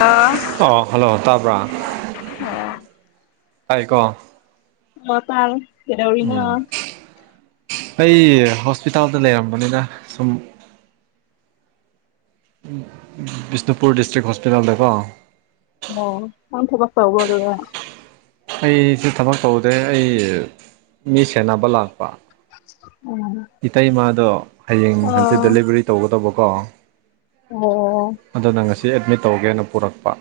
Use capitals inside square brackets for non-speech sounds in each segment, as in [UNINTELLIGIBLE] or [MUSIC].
ꯑꯥ ꯑ ꯍꯜꯂꯣ ꯇꯥꯕ꯭ꯔꯥ ꯑꯣ ꯍꯥꯏꯥꯏꯀꯣ ꯃ ꯇꯥꯜ ꯐꯗꯧꯔꯤꯅ ꯑꯩ ꯍꯣꯁꯄꯤꯇꯥꯜꯗ ꯂꯩꯔꯝꯕꯅꯤꯅ ꯁꯨꯝ ꯕꯤꯁꯅꯨꯄꯨꯔ ꯗꯤꯁꯇ꯭ꯔꯤꯛ ꯍꯣꯁꯄꯤꯇꯥꯜꯗꯀꯣ ꯑꯣ ꯀ ꯊ ꯀꯁꯕ ꯑꯗꯨꯗ ꯑꯩꯁꯤ ꯊꯕꯛ ꯇꯧꯗꯦ ꯑꯩ ꯃꯤ ꯁꯦꯟꯅꯕ ꯂꯥꯛ ꯎꯝ ꯏꯇꯩꯃꯗꯣ ꯍꯌꯦꯡ ꯍꯪꯆꯤꯠ ꯑꯣ ꯗꯦꯂꯤꯚꯔꯤ ꯇꯧꯒꯗꯕ ꯍꯣ [UNINTELLIGIBLE] [INAUDIBLE] ꯑꯣ ꯁꯤ ꯑꯦꯗꯃꯤꯠ ꯇꯧꯒꯦꯅ ꯄꯨꯔꯛꯄ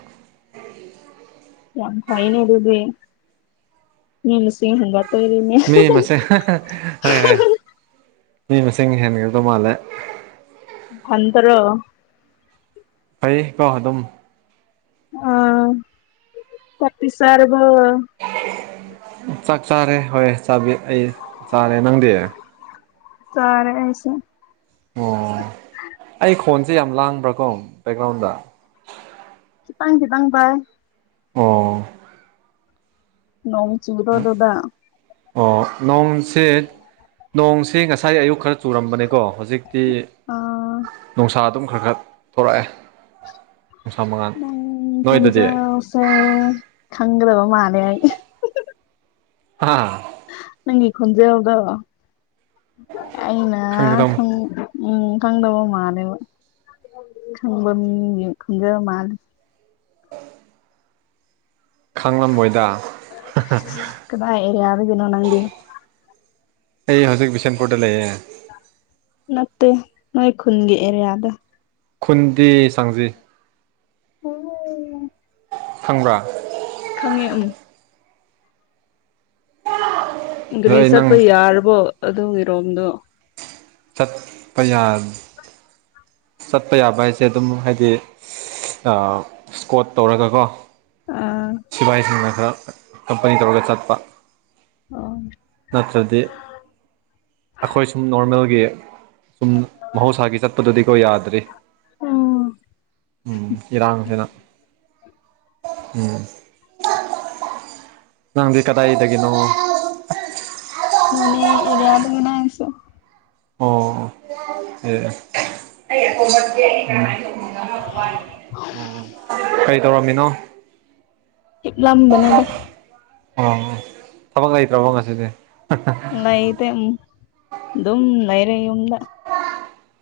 ꯌꯥꯝ ꯍꯥꯏꯥꯏꯅꯦ ꯑꯗꯨꯗ ꯃꯤꯅ ꯁꯤ ꯍꯗ ꯃ ꯃꯁꯦ ꯍ ꯍ [INAUDIBLE] ꯃꯤ ꯃꯁꯤꯡ ꯍꯦꯟꯒꯗ ꯃꯥꯜꯂꯦ ꯐꯟꯗꯔꯣ ꯐꯩꯌꯦ ꯀꯣꯣ ꯑꯗꯨꯝ ꯑꯥ ꯄꯄꯤꯤꯁꯔꯕ ꯆꯥꯛ ꯆꯥꯔꯦ ꯍꯣꯏ ꯆꯥꯕꯤ ꯑꯩ ꯆꯥꯔꯦ ꯅꯪꯗꯤ ꯇꯔꯦ ꯑꯁꯦ ꯑꯣ ꯑꯩ ꯈꯣꯟꯁꯦ ꯌꯥꯝ ꯂꯥꯡꯕ꯭ꯔꯥꯀꯣ ꯕꯦꯛꯒ꯭ꯔꯥꯎꯟꯗ ꯄꯥꯡꯁꯤ ꯄꯥꯡ ꯄꯥꯏ ꯑꯣ ꯅꯣꯡ ꯆꯤꯡꯔꯣ ꯑꯗꯨꯗ ꯑꯣ ꯅꯣꯡꯁꯦ ꯅꯣꯡꯁꯤꯦ ꯉꯁꯥꯏ ꯑꯌꯨꯛ ꯈꯔ ꯆꯨꯔꯝꯕꯅꯦꯀꯣ ꯍꯧꯖꯤꯛꯇꯤ ꯑꯥ ꯅꯨꯡꯁꯥ ꯑꯗꯨꯝ ꯈꯔ ꯈꯔ ꯊꯣꯛꯣꯔꯛꯑꯦ ꯎ ꯈꯟꯖꯁꯦ ꯈꯪꯒꯗꯕ ꯃꯥꯅꯦꯏ ꯍꯥ ꯅꯪꯒꯤ ꯈꯣꯟꯖꯦꯜꯗꯣ ꯑꯩꯅ ꯈꯪꯒꯗꯝ ꯎꯝ ꯈꯪꯗꯕ ꯃꯥꯜꯂꯦ ꯈꯪꯕ ꯃꯤ ꯈꯪꯖꯕ ꯃꯥꯂꯦ ꯈꯥꯡꯂꯝꯃꯣꯏꯗ ꯀꯗꯥꯔꯤ ꯌꯥꯕꯒꯅꯣ ꯅꯪꯦ ꯑꯩ ꯍꯧꯖꯤꯛ ꯕꯤꯁꯦꯟꯄꯨꯔꯗ ꯂꯩꯦ ꯅꯠꯇꯦ ꯅꯣꯏ ꯈꯨꯟꯒꯤ ꯑꯦꯔꯤꯌꯥꯗ ꯈꯨꯨꯟꯗꯤ ꯁꯪꯖꯦ ꯍ ꯍ ꯈꯪꯕ꯭ꯔꯥ ꯈꯪꯉꯦ ꯎꯝ ꯑꯗꯣ ꯑꯩ ꯅꯪ ꯔꯤꯁꯄ ꯌꯥꯔꯔꯕꯣ ꯑꯗꯨ ꯏꯔꯣꯝꯗꯣ ꯆꯠꯄ ꯌꯥ ꯆꯠꯄ ꯌꯥꯕ ꯍꯥꯏꯁꯦ ꯑꯗꯨꯝ ꯍꯥꯏꯗꯤ ꯏꯁꯀꯣꯠ ꯇꯧꯔꯒꯀꯣ ꯑꯥ ꯁꯤꯐꯥꯏꯁꯤꯡꯅ ꯈꯔ ꯀꯝꯄꯅꯤ ꯇꯧꯔꯒ ꯆꯠꯄ ꯑꯣ ꯅꯠꯇ꯭ꯔꯗꯤ ꯑꯩꯈꯣꯏ ꯁꯨꯝ ꯅꯣꯔꯃꯦꯜꯒꯤ ꯁꯨꯝ ꯃꯍꯧꯁꯥꯒꯤ ꯆꯠꯄꯗꯨꯗꯤꯀꯣ ꯌꯥꯗ꯭ꯔꯤ ꯎꯝ ꯎꯝ ꯏꯔꯥꯡꯁꯤꯅ ꯎꯝ ꯅꯪꯗꯤ ꯀꯗꯥꯥꯏꯗꯒꯦꯅꯣ ꯑꯅꯤ ꯑꯦꯔꯤꯌꯥꯗꯅ ꯍꯥꯏꯁꯨ ꯑꯣ ꯑ ꯀꯔꯤ ꯇꯧꯔꯝꯃꯤꯅꯣ ꯍ ꯂꯝ ꯅꯗ ꯑꯣ ꯊꯕꯛ ꯂꯩꯇ꯭ꯔꯕꯣ ꯉꯁꯤꯗꯤ ꯂꯩꯇ ꯑꯗꯨꯝ ꯂꯩꯔ ꯌꯗ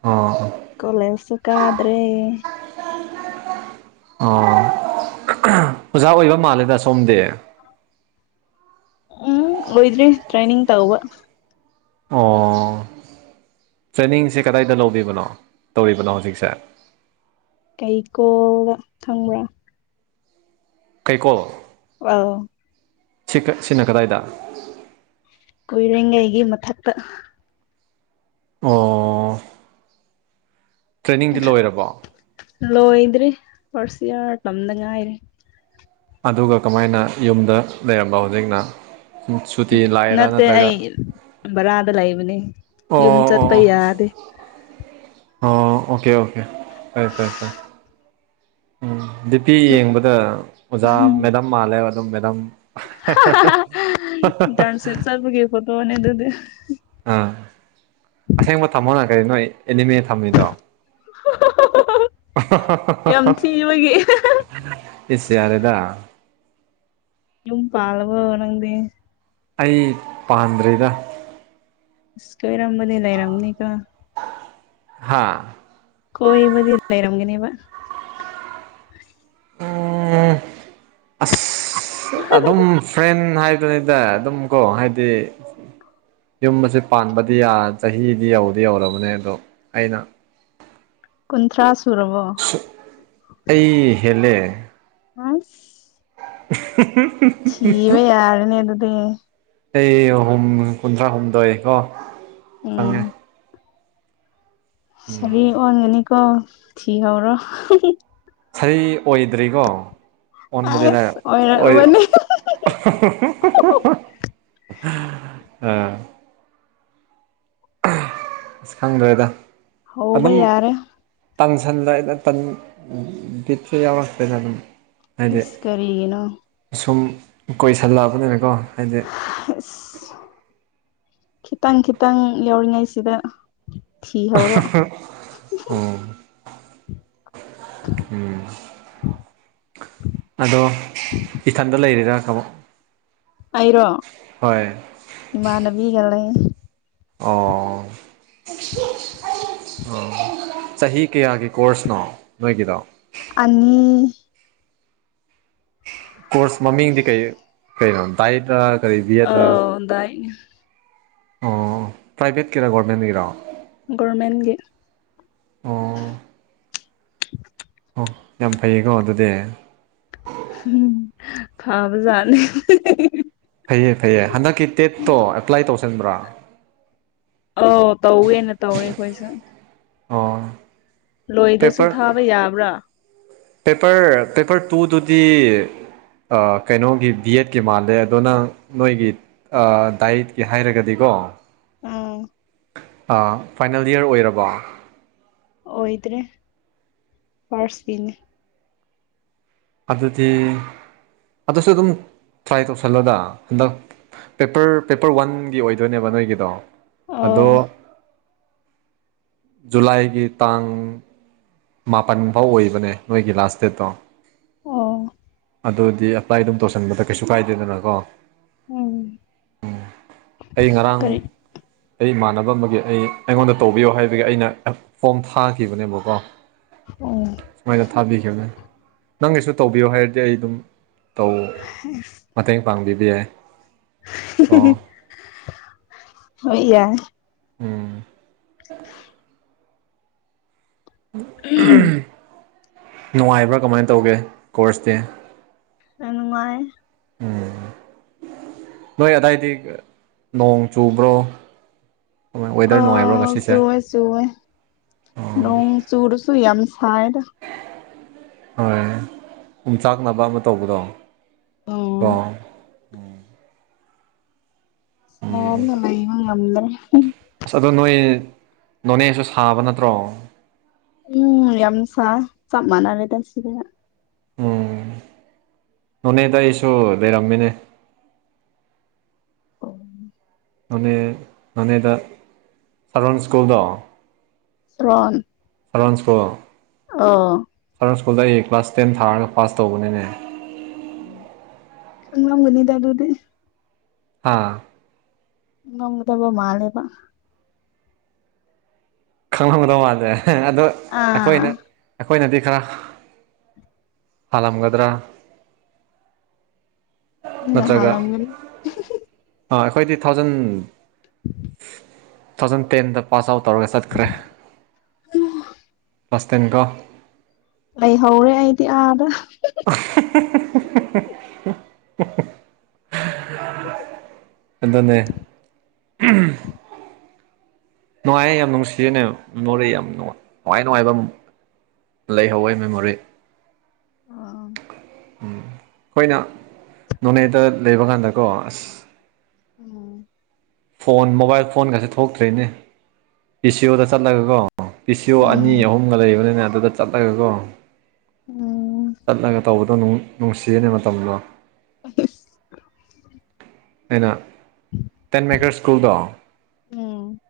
ꯑꯣ ꯀꯣꯂꯦꯦꯜꯁꯨꯈꯗ꯭ꯔꯦ ꯑꯣ ꯑꯣꯖꯥ ꯑꯣꯏꯕ ꯃꯥꯜꯂꯦꯗ ꯁꯣꯝꯗꯤ ꯎꯝ ꯑꯣꯏꯣꯏꯗ꯭ꯔꯤ ꯇ꯭ꯔꯦꯅꯤꯡ ꯇꯧꯕꯕ ꯑꯣ ꯇ꯭ꯔꯦꯅꯤꯡꯁꯦ ꯀꯗꯥꯏꯗ ꯂꯧꯕꯤꯕꯅꯣ ꯇꯧꯔꯤꯕꯅꯣ ꯍꯧꯖꯤꯛꯁꯦ ꯀꯩꯀꯣꯜꯗ ꯊꯪꯕ꯭ꯔꯥ ꯀꯩꯀꯣ ꯋꯥ ꯀ ꯁꯤꯅ ꯀꯗꯥꯏꯗ ꯀꯣꯏꯂꯒ ꯑꯩꯒꯤ ꯃꯛꯇ ꯑꯣ ꯇ꯭ꯔꯦꯅꯤꯡꯗꯤ ꯂꯣꯏꯔꯕꯣ ꯂꯣꯏꯗ꯭ꯔꯔꯤ ꯐꯥꯔꯁ ꯏꯔ ꯇꯗ ꯉꯥꯏꯔꯦ ꯑꯗꯨꯒ ꯀꯃꯥꯏꯅ ꯌꯨꯝꯗ ꯂꯩꯔꯝꯕ ꯍꯧꯖꯤꯛꯅ ꯁꯨꯇꯤ ꯂꯥꯛꯑꯦꯔꯥ ꯅꯠꯇꯦ ꯑ ꯅꯠꯇ꯭ꯔꯒ ꯕꯔꯥꯗ ꯂꯩꯕꯅꯦ ꯌꯨꯝ ꯑꯣ ꯆꯠꯄ ꯑꯣ ꯌꯥꯗꯦ ꯑꯣ ꯑꯣꯀꯦ ꯑꯣꯀꯦ ꯐꯔꯦ ꯐꯥꯏ ꯐꯔꯦ ꯎꯝ ꯗꯤꯄꯤ ꯌꯦꯡꯕꯗ ꯑꯣꯖꯥ ꯃꯦꯗꯝ ꯃꯥꯜꯂꯦ ꯑꯗꯨꯝ ꯃꯦꯗꯝ ꯇꯥꯟꯁꯤꯜ ꯁꯄꯒꯤ ꯐꯣꯇꯣꯅꯤ ꯑꯗꯨꯗꯤ ꯑꯥ ꯑꯁꯦꯡꯕ ꯊꯝꯃꯣꯅ ꯀꯔꯤ ꯅꯣꯏ ꯑꯦꯅꯤꯃꯦ ꯊꯝꯃꯤꯗꯣ [UNINTELLIGIBLE] ꯌꯥꯝ ꯊꯤꯕꯒꯤ ꯁꯤꯁ ꯌꯥꯔꯦꯗ ꯌꯨꯝ ꯄꯥ ꯑꯂꯕ ꯑꯣꯏꯔꯗꯤ ꯑꯩ ꯄꯥꯟꯗ꯭ꯔꯦꯗ ꯀꯣꯏꯔꯝꯕꯗꯤ ꯂꯥꯏꯔꯃꯅꯤ ꯀ ꯍꯥꯥ ꯀꯣꯏꯕꯗꯤ ꯏ ꯂꯩꯔꯝꯒꯅꯦꯕ ꯎ ꯑꯁ ꯑꯗꯨꯝ ꯐ꯭ꯔꯦꯟ ꯍꯥꯏꯗꯨꯅꯤꯗ ꯑꯗꯨꯝ ꯀꯣ ꯍꯥꯏꯗꯤ ꯌꯨꯝꯁꯦ ꯄꯥꯟꯕꯗꯤ ꯆꯍꯤꯗꯤ ꯌꯧꯗꯤ ꯌꯧꯔꯕꯅꯦ ꯑꯗꯣ ꯑꯩꯅ ꯀꯨꯟꯊ꯭ꯔꯥ ꯁꯨꯔꯕꯣ ꯍꯦꯂꯦ ꯑ ꯁꯤꯕ ꯌꯥꯔꯅꯦ ꯑꯗꯨꯗꯤ ꯑꯩ ꯑꯍꯨꯝ ꯀꯨꯟꯊ꯭ꯔꯥ ꯍꯨꯝꯗꯣꯏ ꯀꯣ ꯎꯝ ꯆꯪꯉꯦ ꯁꯥꯔꯤ ꯑꯣꯟꯒꯅꯤꯀꯣ ꯊꯤꯍꯧꯔꯣ ꯁꯤ ꯑꯣꯏꯗ꯭ꯔꯤꯀꯣ ꯑꯣꯟꯕꯗꯤ ꯇꯔꯦ ꯑꯁ ꯑꯣꯏ ꯑꯣꯏꯔꯛꯂꯕꯅꯤ ꯑꯥ ꯑꯁ ꯈꯪꯗ꯭ꯔꯦꯗ ꯍ ꯌꯥꯔꯦ ꯇꯥꯡꯁꯟꯗ ꯑꯩꯅ ꯇꯟ ꯊꯔꯤ ꯌꯥꯎꯔꯛꯇꯅ ꯑꯗꯨꯝ ꯍꯥꯏꯗꯤ ꯏꯁꯀꯔꯤꯅ ꯁꯨꯝ ꯀꯣꯏꯁꯜꯂꯛꯑꯕꯅꯤꯅꯀꯣ ꯍꯥꯏꯗꯤ ꯑꯁ ꯈꯤꯇꯪ ꯈꯤꯇꯪ ꯌꯥꯎꯔꯤꯉꯩ ꯁꯤꯗ ꯊꯤ ꯍꯔꯣ ꯎꯝ ꯎꯝ ꯑꯗꯣ ꯏꯊꯟꯗ ꯂꯩꯔꯤꯔꯥ ꯀꯥꯃꯣ ꯑꯩꯔꯣ ꯏꯃꯥꯟꯅꯕꯤꯒ ꯂꯩ ꯑꯣ ꯑ ꯆꯍꯤ ꯀꯌꯥꯒꯤ ꯀꯣꯔꯁꯅꯣ ꯅꯣꯏꯒꯤꯗꯣ ꯑꯅꯤ ꯀꯣꯔꯁ ꯃꯃꯤꯡꯗꯤ ꯀꯩ ꯀꯩꯅꯣ ꯇꯥꯏ ꯑꯣꯗꯏꯅꯦ ꯑꯣ ꯄ꯭ꯔꯥꯏꯚꯦꯠꯀꯤꯔꯥ ꯒꯣꯔꯃꯦꯟꯒꯤꯔꯥ ꯍ ꯑꯣ [UNINTELLIGIBLE] ꯑꯣ ꯌꯥꯝ ꯐꯩꯌꯦꯀꯣ ꯑꯗꯨꯗꯤ ꯍꯥꯥ ꯖꯔꯅꯦ ꯐꯩꯌꯦ ꯐꯩꯌꯦ ꯍꯟꯗꯛꯀꯤ ꯇꯦꯠꯇꯣ ꯑꯦꯄ꯭ꯂꯥꯏ ꯇꯧꯁꯟꯕ꯭ꯔꯥ ꯑꯥꯎ ꯇꯧꯋꯦꯅ ꯇꯧꯔꯦ ꯑꯩꯈꯣꯏꯁꯦ ꯑꯣ ꯄꯦꯄꯔ ꯊꯥꯕ ꯌꯥꯕ꯭ꯔꯥ ꯄꯦꯄꯔ ꯄꯦꯄꯔ ꯇꯨ ꯗꯗꯨꯇ ꯇ ꯀꯩꯅꯣꯒꯤ ꯕꯤ ꯑꯦꯗꯀꯤ ꯃꯥꯜꯂꯦ ꯑꯗꯨꯗꯣ ꯅꯪ ꯅꯣꯏꯒꯤ ꯗꯥꯏꯠꯀꯤ ꯍꯥꯏꯔꯒꯗꯤꯀꯣ ꯑꯣ ꯎꯝ ꯐꯥꯏꯅꯦꯜ ꯏꯔ ꯑꯣꯏꯔꯕ ꯑꯣꯏꯗ꯭ꯔꯦ ꯐꯅꯤ ꯑꯗꯗꯤ ꯑꯗꯁꯨ ꯑꯗꯨ ꯑꯗꯨꯝ ꯇ꯭ꯔꯥꯏ ꯇꯧꯁꯜꯂꯣꯗ ꯍꯟꯗꯛ ꯄꯦꯄꯔ ꯄꯦꯄꯔ ꯋꯥꯟꯒꯤ ꯑꯣꯏꯗꯣꯏꯅꯦꯕ ꯅꯣꯏꯒꯤꯗꯣ ꯑꯣ ꯑꯗꯣ ꯖꯨꯂꯥꯏꯒꯤ ꯇꯥꯡ ꯃꯥꯄꯜ ꯐꯥꯎ ꯑꯣꯏꯕꯅꯦ ꯅꯣꯏꯒꯤ ꯂꯥꯁ ꯗꯦꯠꯇꯣ ꯑꯣ ꯑꯗꯨꯗꯤ ꯑꯦꯄ꯭ꯂꯥꯏ ꯑꯗꯨꯝ ꯇꯧꯁꯟꯕꯗ ꯀꯩꯁꯨ ꯀꯥꯏꯗꯦꯗꯅꯀꯣ ꯎꯝ ꯑꯩ ꯉꯔꯥꯡ ꯀꯔꯤ ꯑꯩ ꯏꯃꯥꯟꯅꯕ ꯑꯃꯒꯤ ꯑꯩ ꯑꯩꯉꯣꯟꯗ ꯇꯧꯕꯤꯌꯣ ꯍꯥꯏꯕꯒꯤ ꯑꯩꯅ ꯐꯣꯝ ꯊꯥꯈꯤꯕꯅꯦꯕꯀꯣ [UNINTELLIGIBLE] ꯁꯥꯏ ꯇ ꯊꯥꯕꯤ ꯈꯃꯦ ꯅꯪꯒꯤꯁꯨ ꯇꯧꯕꯤꯌꯣ ꯍꯥꯏꯔꯗꯤ ꯑꯩ ꯑꯗꯨꯝ ꯇꯧ ꯃꯇꯦꯡ ꯄꯥꯡꯕꯤꯕ ꯌꯥꯏ ꯑꯣ ꯑꯣꯏ ꯌꯥꯏ ꯎꯝ ꯌꯥꯝ ꯅꯨꯡꯉꯥꯏꯕ꯭ꯔꯥ ꯀꯃꯥꯏꯅ ꯇꯧꯒꯦ ꯀꯣꯔꯁꯇꯤ ꯅꯨꯡꯉꯥꯏ ꯎꯝ ꯅꯣꯏ ꯑꯗꯥꯏꯗꯤ ꯅꯣꯡ ꯆꯨꯕ꯭ꯔꯣ ꯋꯦꯗꯔ ꯅꯨꯡꯉꯥꯏꯕ꯭ꯔꯣ ꯑꯣ ꯉꯁꯤꯁꯦ ꯁꯋꯦ ꯁꯋꯦ ꯂꯣꯡ ꯆꯨꯔ ꯁꯨꯏ ꯌꯥꯝꯁꯥꯏꯗ ꯍꯣꯏ ꯌꯨꯝ ꯆꯥꯛꯅꯕ ꯑꯃ ꯇꯧꯕꯗꯣ ꯀ ꯎꯝ ꯑꯣ ꯑꯗꯨꯂꯂ ꯏꯃꯪ ꯅꯝꯗ꯭ꯔꯦ ꯑꯁ ꯑꯗꯨꯗ ꯅꯣꯏ ꯅꯣꯟꯚꯦꯖꯁꯨ ꯁꯥꯕ ꯅꯠꯇ꯭ꯔꯣ ꯎꯝ ꯌꯥꯝꯁ ꯆꯞ ꯃꯅ ꯂꯩꯦꯗꯁꯤꯗꯅ ꯎꯝ ꯅꯣꯅꯦꯗ ꯑꯩꯁꯨ ꯂꯩꯔꯝꯃꯤꯅꯦ ꯑꯣ ꯅ ꯅꯅꯦꯦꯗ ꯁꯔꯣꯟ ꯁ꯭ꯀꯨꯜꯗ ꯁꯣꯣꯟ ꯑꯦꯥꯚꯥꯟꯁꯀꯣ ꯑꯣ ꯁ꯭ꯀꯨꯜꯗ ꯑꯩ ꯀ꯭ꯂꯥꯁ ꯇꯦꯟ ꯊꯥꯔꯒ ꯄꯥꯁ ꯇꯧꯕꯅꯤꯅꯦ ꯈꯪ ꯂꯒꯅꯤꯗ ꯑꯗꯨꯗꯤ ꯍꯥꯥ ꯉꯃꯗꯕ ꯃꯥꯂꯦꯕ ꯈꯪꯂꯝꯗꯧ ꯃꯥꯜꯂꯦ ꯑꯗꯣ ꯑꯥ ꯑꯩꯈꯣꯏꯅ ꯑꯩꯈꯣꯏꯅꯗꯤ ꯈ ꯍꯥꯒꯗ꯭ꯔꯥ ꯎꯅ ꯍꯔꯂꯝꯒꯦ ꯑꯩꯈꯣꯏꯗꯤ ꯊꯥꯎꯖꯟ ꯇꯨ ꯊꯥꯎꯖꯟ ꯇꯦꯟꯗ ꯄꯥꯁ ꯑꯥꯎꯠ ꯇꯧꯔꯒ ꯆꯠꯈ꯭ꯔꯦ ꯄ꯭ꯂꯥꯁꯇꯦꯟꯒ ꯂꯩ ꯍꯧꯧꯔꯦ ꯑꯩꯗꯤ ꯑꯥꯗ [UNINTELLIGIBLE] ꯑꯦꯇꯅꯦ ꯅꯨꯡꯉꯥꯏꯌꯦꯦ ꯌꯥꯝ ꯅꯨꯡꯁꯤꯖꯅꯦ ꯅꯣꯔꯦ ꯌꯥꯝ ꯅꯨꯡꯉꯥꯏ ꯅꯨꯡꯉꯥꯏꯕ ꯑꯃ ꯂꯩꯍꯋꯥꯏ ꯃꯦꯃꯣꯔꯤ ꯎꯝ ꯎꯝ ꯑꯩꯈꯣꯏꯅ ꯅꯣꯅꯦꯗ ꯂꯩꯕ ꯀꯥꯟꯗꯀꯣ ꯑꯁ ꯎꯝ ꯐꯣꯟ ꯃꯣꯕꯥꯏꯜ ꯐꯣꯟꯒꯁꯦ ꯊꯣꯛꯇ꯭ꯔꯤꯅꯦ ꯑꯦꯁꯤ ꯑꯣꯗ ꯆꯠꯂꯒꯀꯣ ꯄꯤꯁꯤꯣ ꯑꯅꯤ ꯑꯍꯨꯝꯒ ꯂꯩꯕꯅꯤꯅꯦ ꯑꯗꯨꯗ ꯆꯠꯂꯒꯀꯣ ꯎꯝ ꯆꯠꯂꯒ ꯇꯧꯕꯗꯣ ꯅꯨꯡꯁꯤꯔꯅꯤ ꯃꯇꯝꯗꯣ ꯑ ꯑꯩꯅ ꯇꯦꯟ ꯃꯦꯀꯔ ꯁ꯭ꯀꯨꯜꯗꯣ ꯎꯝ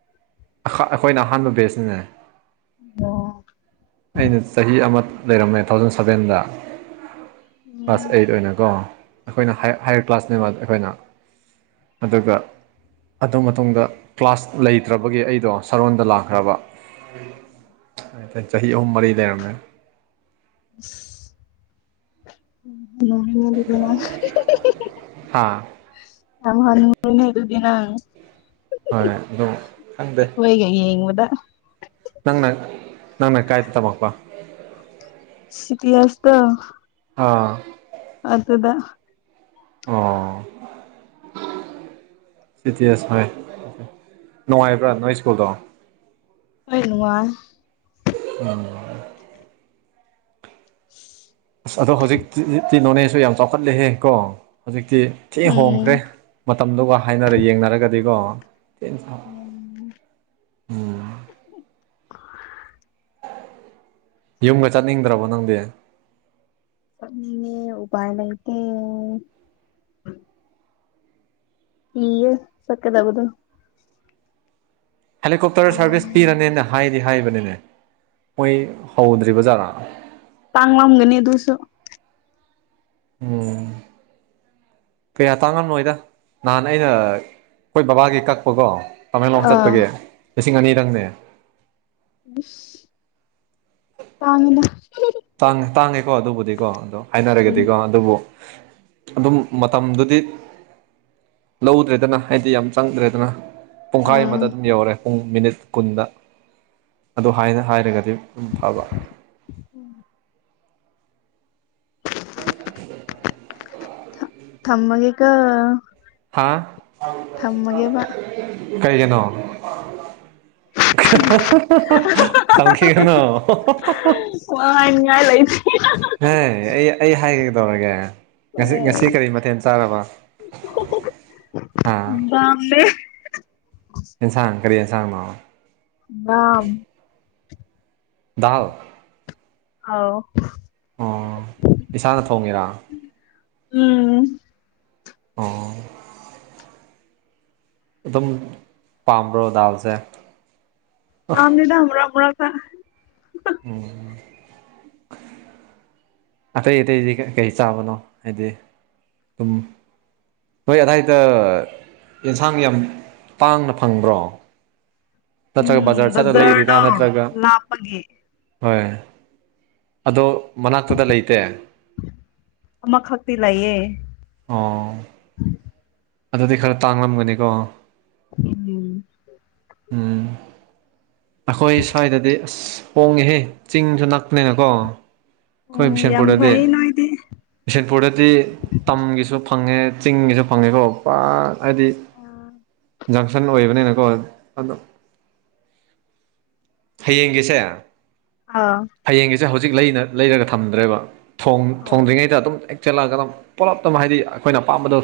ꯑꯩꯈꯣꯏꯅ ꯑꯍꯥꯟꯕ ꯕꯦꯁꯅꯤꯅꯦ ꯑꯣ ꯑꯩꯅ ꯆꯍꯤ ꯑꯃ ꯂꯩꯔꯝꯃꯦ ꯊꯥꯎꯖꯟ ꯁꯕꯦꯟꯗ ꯀ꯭ꯂꯥꯁ ꯎꯝ ꯑꯩꯠ ꯑꯣꯏꯅꯀꯣ ꯑꯩꯈꯣꯏꯅꯔ ꯀ꯭ꯂꯥꯁꯅꯦꯕ ꯑꯩꯈꯣꯏꯅ ꯑꯗꯨꯒ ꯑꯗꯨ ꯃꯇꯨꯡꯗ ꯀ꯭ꯂꯥꯁ ꯂꯩꯇ꯭ꯔꯕ ꯣ ꯁꯔꯣꯟꯗ ꯂꯈꯕ ꯆꯍꯤ ꯑꯍꯨꯝ ꯃꯔꯤ ꯂꯩꯅꯅ [UNINTELLIGIBLE] ꯎ ꯍꯥ ꯌꯥꯝ ꯍꯟꯅꯦ ꯑꯗꯨꯗꯅ ꯍꯣꯏ ꯑꯗꯨꯝ ꯈꯪꯗꯦ ꯌꯦꯡꯕꯗ ꯅꯪꯅ ꯅꯪꯅ ꯀꯥꯏꯇ ꯇꯃꯄꯥ ꯁꯤꯇꯤꯌꯥꯥꯁꯇ ꯑꯥ ꯑꯗꯨ ꯑꯗꯨꯗ ꯑꯣ ꯁꯤ ꯇꯤ ꯑꯦꯁ ꯍꯣꯏ ꯅꯨꯡꯉꯥꯏꯕ꯭ꯔꯥ ꯅꯣꯏ ꯁ꯭ꯀꯨꯜꯗꯣ ꯍꯣꯏ ꯅꯨ ꯑ ꯑꯁ ꯑꯗꯣ ꯍꯧꯖꯤꯛꯇꯤꯤ ꯅꯣꯅꯦꯁꯨ ꯌꯥꯝ ꯆꯥꯎꯈꯠꯂꯦꯍꯦ ꯀꯣ ꯍꯧꯖꯤꯛꯇꯤ ꯊꯤ ꯎꯝ ꯍꯣꯡꯈ꯭ꯔꯦ ꯃꯇꯝꯗꯨꯒ ꯍꯥꯏꯅꯔ ꯌꯦꯡꯅꯔꯒꯗꯤꯀꯣ ꯆ ꯎꯝ ꯎꯝ ꯌꯨꯝꯒ ꯆꯠꯅꯤꯡꯗ꯭ꯔꯕꯣ ꯅꯪꯗꯤ ꯎꯕꯥꯏ ꯅꯠꯇ ꯍꯒ ꯁꯀ ꯇꯕꯗ ꯍꯦꯂꯤꯀꯣꯞꯇꯔ ꯁꯥꯔꯚꯤꯁ ꯄꯤꯔꯅꯦꯅ ꯍꯥꯏꯗꯤ ꯍꯥꯏꯕꯅꯤꯅꯦ ꯃꯣꯏ ꯍꯧꯗ꯭ꯔꯤꯕ ꯖꯥꯔꯥ ꯇꯥꯡꯂꯝꯝꯒꯅꯤ ꯑꯗꯨꯁꯨ ꯎꯝ ꯀꯌꯥ ꯇꯥꯡꯉꯝꯅꯣꯏꯗ ꯅꯍꯥꯟ ꯑꯩꯅ ꯑꯩꯈꯣꯏ ꯕꯕꯥꯒꯤ ꯀꯛꯄꯒꯣ ꯇꯃꯦꯡꯂꯣꯡ ꯑꯥ ꯆꯠꯄꯒꯤꯦ ꯂꯤꯁꯤꯡ ꯑꯅꯤꯗꯪꯅꯦ ꯇꯥꯡꯉꯅ ꯇꯥꯡꯉ ꯇꯥꯡꯉꯦꯀꯣ ꯑꯗꯨꯕꯨꯗꯤꯀꯣ ꯑꯗꯣ ꯍꯥꯏꯅꯔꯒꯗꯤꯀꯣ ꯑꯗꯨꯕꯨ ꯑꯗꯨꯝ ꯃꯇꯝꯗꯨꯗꯤ ꯂꯧꯗ꯭ꯔꯦꯗꯅ ꯍꯥꯏꯗꯤ ꯌꯥꯝ ꯆꯪꯗ꯭ꯔꯦꯗꯅ ꯄꯨꯡꯈꯥꯏ ꯑꯥ ꯑꯃꯗ ꯑꯗꯨꯝ ꯌꯧꯔꯦ ꯄꯨꯡ ꯃꯤꯅꯤꯠ ꯀꯨꯟꯗ ꯑꯗꯨ ꯍꯥꯏꯅ ꯍꯥꯏꯔꯒꯗꯤ ꯎꯝ ꯐꯕ ꯍ ꯊꯃꯒꯒ ꯍꯥ ꯀꯔꯤꯒꯤꯅꯣ ꯊꯪꯁꯤꯒꯅ ꯍꯥꯏꯅꯤꯡꯉꯥꯏ ꯂꯩꯇꯦ ꯍ ꯑꯩ ꯑꯩ ꯍꯥꯏꯒꯦ ꯇꯧꯔꯒꯦ ꯉꯁꯤ ꯉꯁꯤ ꯀꯔꯤ ꯃꯊꯦꯜ ꯆꯥꯔꯕ ꯍꯥꯥ ꯗꯥꯝꯅꯦ ꯏꯟꯁꯥꯡ ꯀꯔꯤ ꯏꯟꯁꯥꯡ ꯃꯥ ꯑ ꯗꯥꯎ ꯑꯥꯎ ꯏꯁꯥꯅ ꯊꯣꯡꯉꯤꯔꯥ ꯎꯝ ꯑꯣ ꯑꯗꯨꯝ ꯄꯥꯝꯕ꯭ꯔꯣ ꯗꯥꯜꯁꯦ ꯑꯝꯅꯤꯗ ꯍꯔ ꯍꯔꯥ ꯊ ꯎꯝ ꯑꯇꯩ ꯑꯇꯩꯗꯤ ꯀ ꯀꯩ ꯆꯥꯕꯅꯣ ꯍꯥꯏꯗꯤ ꯑꯗꯨꯝ ꯍꯣꯏ ꯑꯗꯥꯏꯗ ꯌꯦꯟꯁꯥꯡ ꯌꯥꯝ ꯇꯥꯡꯅ ꯐꯪꯕ꯭ꯔꯣ ꯅꯠꯇ꯭ꯔꯒ ꯎꯝ ꯕꯖꯥꯔ ꯆꯠꯂ ꯂꯩꯔꯤꯔ ꯕꯖꯥꯔꯗꯣ ꯅꯠꯇ꯭ꯔꯒ ꯂꯥꯞꯄꯒꯤ ꯍꯣꯏ ꯑꯗꯣ ꯃꯅꯥꯛꯇꯗ ꯂꯩꯇꯦ ꯑꯃꯈꯛꯇꯤ ꯂꯩꯌꯦ ꯑꯣ ꯑꯗꯨꯗꯤ ꯈꯔ ꯇꯥꯡꯂꯝꯒꯅꯤꯀꯣ ꯎꯝ ꯎꯝ ꯑꯩꯈꯣꯏ ꯁ꯭ꯋꯥꯏꯗꯗꯤ ꯑꯁ ꯍꯣꯡꯉꯦꯍꯦ ꯆꯤꯡꯁꯨ ꯅꯛꯄꯅꯦꯅꯀꯣ ꯑꯩꯈꯣꯏ ꯎꯝ ꯌꯥꯝ ꯕꯤꯁꯦꯟꯄꯨꯔꯗꯗꯤ ꯐꯩ ꯅꯣꯏꯗꯤ ꯕꯤꯁꯦꯟꯄꯨꯔꯗꯗꯤ ꯇꯝꯒꯤꯁꯨ ꯐꯪꯉꯦ ꯆꯤꯡꯒꯤꯁꯨ ꯐꯪꯉꯦꯀꯣ ꯄꯨ ꯍꯥꯏꯗꯤ ꯖꯪꯁꯟ ꯑꯣꯏꯕꯅꯤꯅꯀꯣ ꯑꯣ ꯍꯌꯦꯡꯒꯤꯁꯦ ꯑꯥ ꯦ ꯍꯧꯖꯤꯛ ꯂꯩꯔꯒ ꯊꯝꯗ꯭ꯔꯦꯕ ꯑꯧ ꯊꯣꯡꯗ꯭ꯔꯤꯉꯩꯗ ꯑꯗꯨꯝ ꯆꯦꯜꯂꯑꯒ ꯑꯗꯨꯝ ꯄꯨꯂꯞꯇ ꯑꯗꯨꯝ ꯍꯥꯏꯗꯤ ꯑꯩꯈꯣꯏꯅ ꯑꯄꯥꯝꯕꯗꯣ